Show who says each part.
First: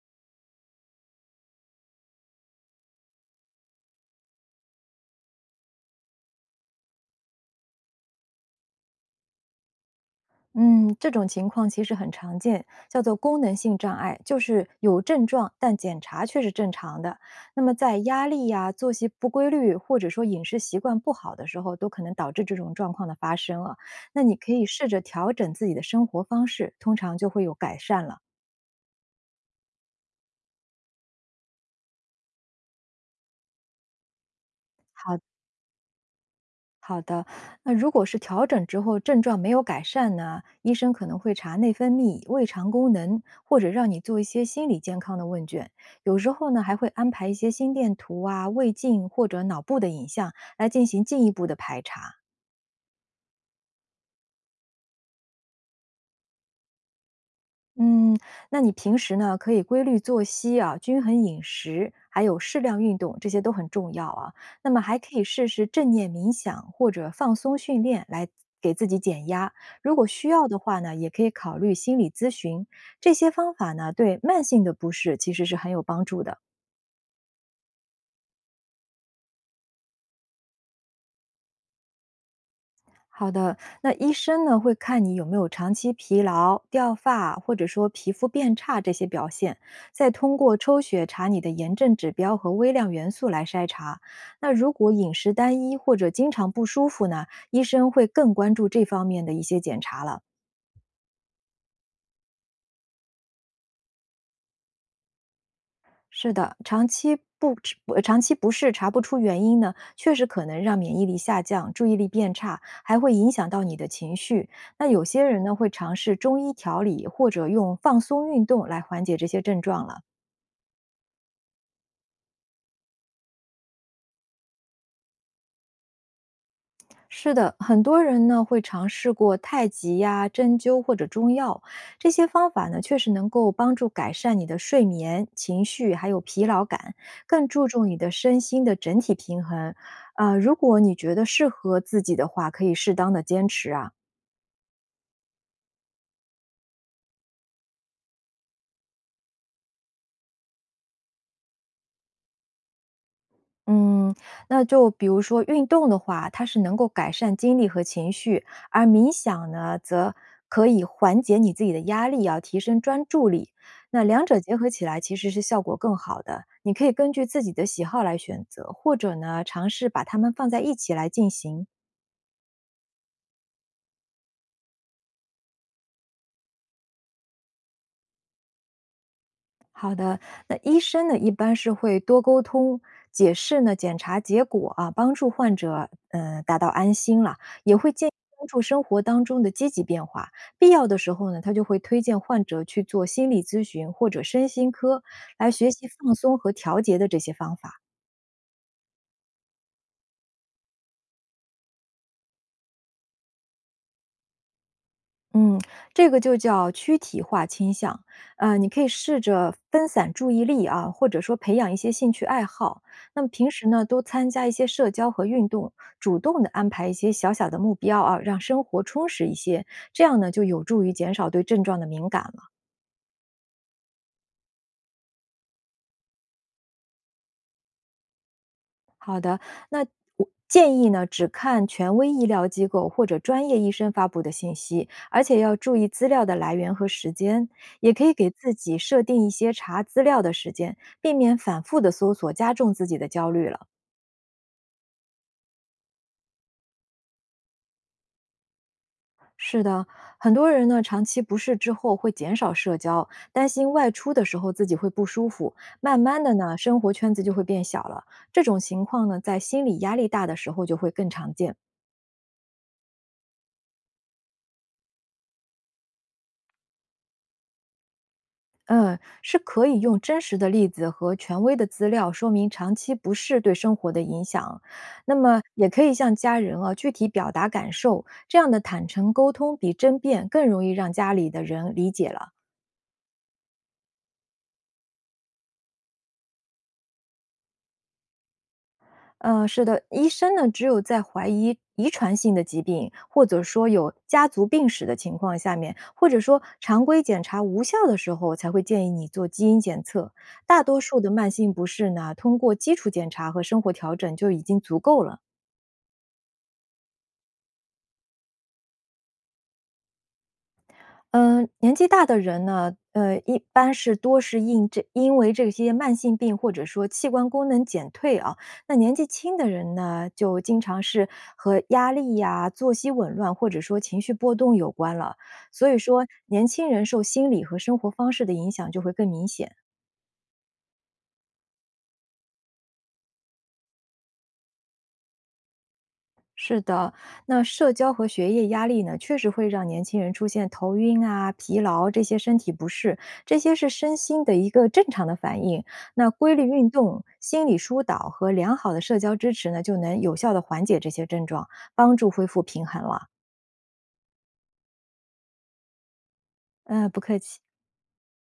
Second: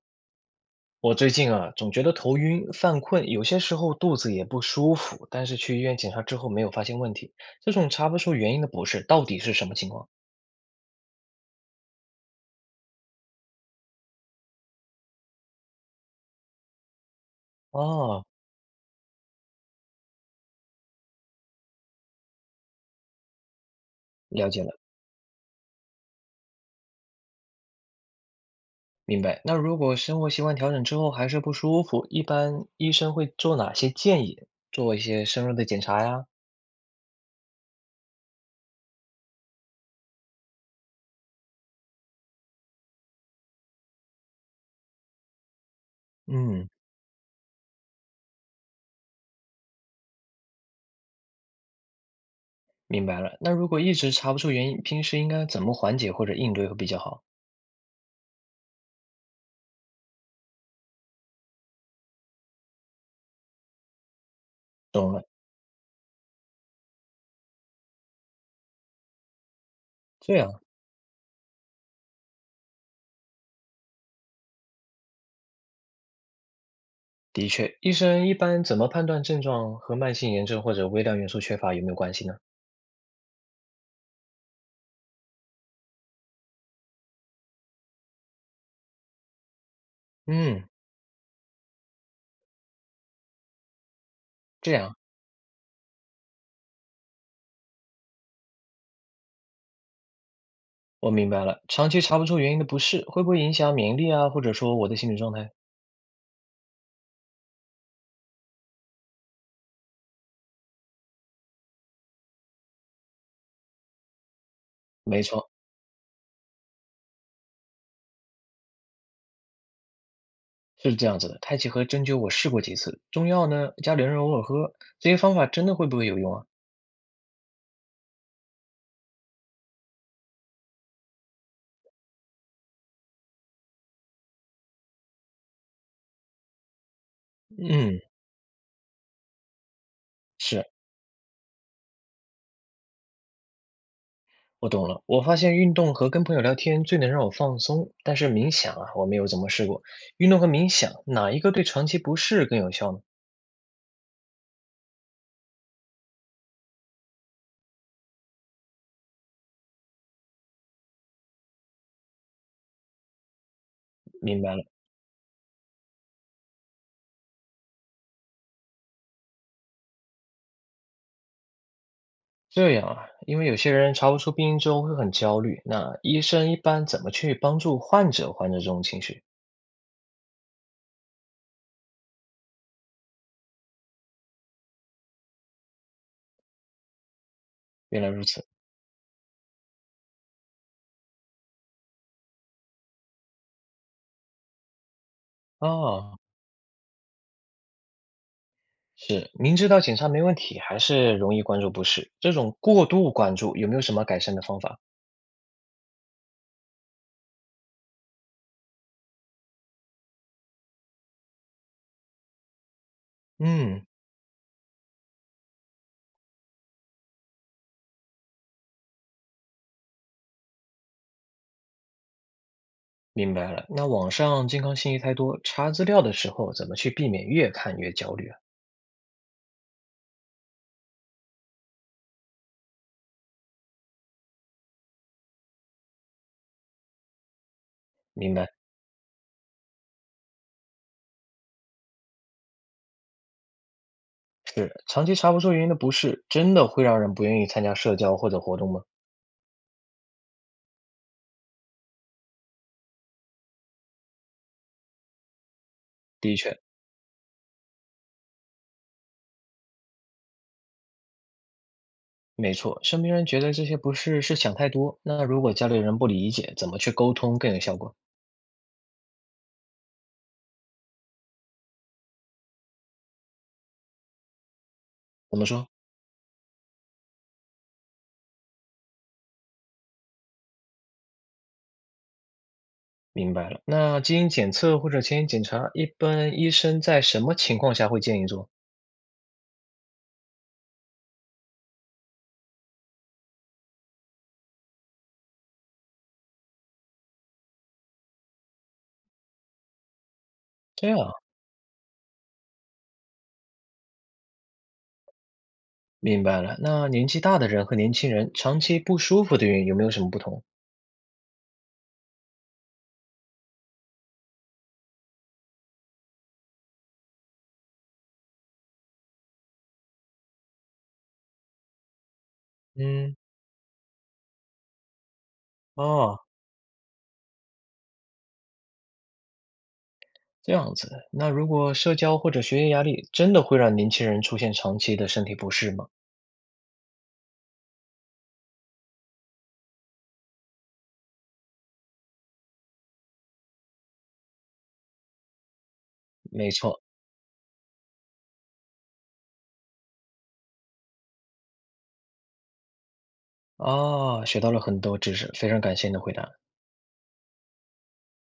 Speaker 1: 我最近啊，总觉得头晕、犯困，有些时候肚子也不舒服，但是去医院检查之后没有发现问题。这种查不出原因的不适到底是什么情况？
Speaker 2: 嗯，这种情况其实很常见，叫做功能性障碍，就是有症状，但检查却是正常的。那么在
Speaker 1: 哦，
Speaker 2: 压力呀、作息不规律，或者说饮食习惯不好的时候，都可能导致这种状况的发生了。那你
Speaker 1: 了
Speaker 2: 可
Speaker 1: 解
Speaker 2: 以
Speaker 1: 了，
Speaker 2: 试着调整自己的生活方式，通常就会有改善了。
Speaker 1: 明白。那如果生活习惯调整之后还是不舒服，一般医生会做哪些建议？做一
Speaker 2: 好的
Speaker 1: 些深入的检查呀？
Speaker 2: 好的，那如果是调整之后症状没有改善呢，医生可能会查内分泌、胃肠功能，或者让你做一些心理健康的问卷。有时候呢，
Speaker 1: 嗯，
Speaker 2: 还会安排一些心电图啊、胃镜或者脑部的影像来进行进一步的排查。
Speaker 1: 明白了。那如果一直查不出原因，平时应该怎么缓解或者应对会比较好？
Speaker 2: 嗯，那你平时呢，可以规律作息啊，均衡饮食，还有适量运动，这些都很重要啊。那么还
Speaker 1: 懂
Speaker 2: 可以
Speaker 1: 了，
Speaker 2: 试试正念冥想或者放松训练来给自己减压。如果需
Speaker 1: 这
Speaker 2: 要的
Speaker 1: 样
Speaker 2: 话呢，也可以考虑心理咨询。这些方法呢，对慢性的不适其实是很有帮助的。
Speaker 1: 的确，医生一般怎么判断症状和慢性炎症或者微量元素缺乏有没有关系呢？
Speaker 2: 好的，那医生呢会看你有没有长期疲劳、掉发，或者说皮肤变差这些表现，再通过
Speaker 1: 嗯，
Speaker 2: 抽血查你的炎症指标和微量元素来筛查。那如
Speaker 1: 这
Speaker 2: 果
Speaker 1: 样
Speaker 2: 饮食单一或者经常不舒服呢，医生会更关注这方面的一些检查了。
Speaker 1: 我明白了。长期查不出原因的不适，会不会影响免疫力啊，或者说我的心理状态？
Speaker 2: 是的，长期不适查不出原因呢，确实可能让免疫力下降、注意力变差，还会影响到你的情绪。那有
Speaker 1: 没
Speaker 2: 些人
Speaker 1: 错，
Speaker 2: 呢，会尝试中医调理或者用放松运动来缓解这些症状了。
Speaker 1: 是这样子的。太极和针灸我试过几次，中药呢，家里人偶尔喝，这些方法真的会不会有用啊？
Speaker 2: 是的，很多人呢会尝试过太极呀、针灸或者中药，这些方法呢确实能够帮助改善你的睡眠、情绪还有疲劳感，更注重你
Speaker 1: 嗯，
Speaker 2: 的身心的整体平衡。如
Speaker 1: 是，
Speaker 2: 果你觉得适合自己的话，可以适当的坚持啊。
Speaker 1: 我懂了。我发现运动和跟朋友聊天最能让我放松，但是冥想啊，我没有怎么试过。运动和冥想哪一个对长期不适更有效呢？
Speaker 2: 嗯，那就比如说运动的话，它是能够改善精力和情绪，而冥想呢，则可以缓解你自己的压力啊，提升专注力。那两者
Speaker 1: 明
Speaker 2: 结
Speaker 1: 白了。
Speaker 2: 合起来，其实是效果更好的。你可以根据自己的喜好来选择，或者呢，尝试把它们放在一起来进行。
Speaker 1: 这样啊，因为有些人查不出病因之后会很焦虑，那医生一般怎么去帮助患者缓解这种情绪？
Speaker 2: 好的，那医生呢，一般是会多沟通、解释呢检查结果啊，帮助患者达到安心了，也会
Speaker 1: 原
Speaker 2: 建
Speaker 1: 来
Speaker 2: 议
Speaker 1: 如此，
Speaker 2: 关注生活当中的积极变化。必要的时候呢，他就会推荐患者去做心理咨询或者身心科，来学习放
Speaker 1: 哦，
Speaker 2: 松和调节的这些方法。
Speaker 1: 是，明知道检查没问题，还是容易关注不适，这种过度关注有没有什么改善的方法？
Speaker 2: 嗯，这个就叫躯体化倾向。你可以试着分散注意力啊，或者说培养一些兴趣爱好。那么平时呢，
Speaker 1: 嗯，
Speaker 2: 多参加一些社交和运动，主动的安排一些小小的目标啊，让生活充实一些。这样呢，就有助于减少对症状的敏感了。
Speaker 1: 明白了。那网上健康信息太多，查资料的时候怎么去避免越看越焦虑啊？
Speaker 2: 好的，那我建议呢，只看权威医疗机构或者专业医生发布的信息，而且要注意资料的来源和时间，也可以给
Speaker 1: 明白，
Speaker 2: 自己设定一些查资料的时间，避免反复的搜索加重自己的焦虑了。
Speaker 1: 是，长期查不出原因的不适，真的会让人不愿意参加社交或者活动吗？
Speaker 2: 是的，很多人呢长期不适之后会减少社交，担心外出的时候自己会不舒服，慢慢的
Speaker 1: 的
Speaker 2: 呢
Speaker 1: 确，
Speaker 2: 生活圈子就会变小了。这种情况呢，在心理压力大的时候就会更常见。
Speaker 1: 没错，身边人觉得这些不适是想太多，那如果家里人不理解，怎么去沟通更有效果？
Speaker 2: 嗯，是可以用真实的例子和权威的资料说明长期不适对生活的影响，那
Speaker 1: 怎
Speaker 2: 么
Speaker 1: 么说？
Speaker 2: 也可以向家人啊具体表达感受，这样的坦诚沟通比争辩更容易让家里的人理解了。
Speaker 1: 明白了。那基因检测或者基因检查，一般医生在什么情况下会建议做？
Speaker 2: 是的，医生呢只有在怀疑遗传性的疾病，或者说有家族病史的情况下面，或者说常规检查无效的时候，才会建议你做基因检测。大多
Speaker 1: 这
Speaker 2: 数
Speaker 1: 样
Speaker 2: 的
Speaker 1: 啊，
Speaker 2: 慢性不适呢，通过基础检查和生活调整就已经足够了。
Speaker 1: 明白了。那年纪大的人和年轻人长期不舒服的原因有没有什么不同？
Speaker 2: 嗯，年纪大的人呢，一般是多是因这因为这些慢性病或者说器官功能减退啊。那年纪轻的人呢，就经常是和压力呀、作息紊
Speaker 1: 嗯，
Speaker 2: 乱或者说情绪波动有关了。所以说，
Speaker 1: 哦，
Speaker 2: 年轻人受心理和生活方式的影响就会更明显。
Speaker 1: 这样子，那如果社交或者学业压力真的会让年轻人出现长期的身体不适吗？
Speaker 2: 是的，那社交和学业压力呢，确实会让年轻人出现头晕啊、疲劳这些身体不适，这些是身心的一个正常的反应。那规律
Speaker 1: 没
Speaker 2: 运
Speaker 1: 错，
Speaker 2: 动、心理疏导和良好的社交支持呢，就能有效的缓解这些症状，帮助恢复平衡了。
Speaker 1: 啊，学到了很多知识，非常感谢你的回答。
Speaker 2: 嗯，不客气。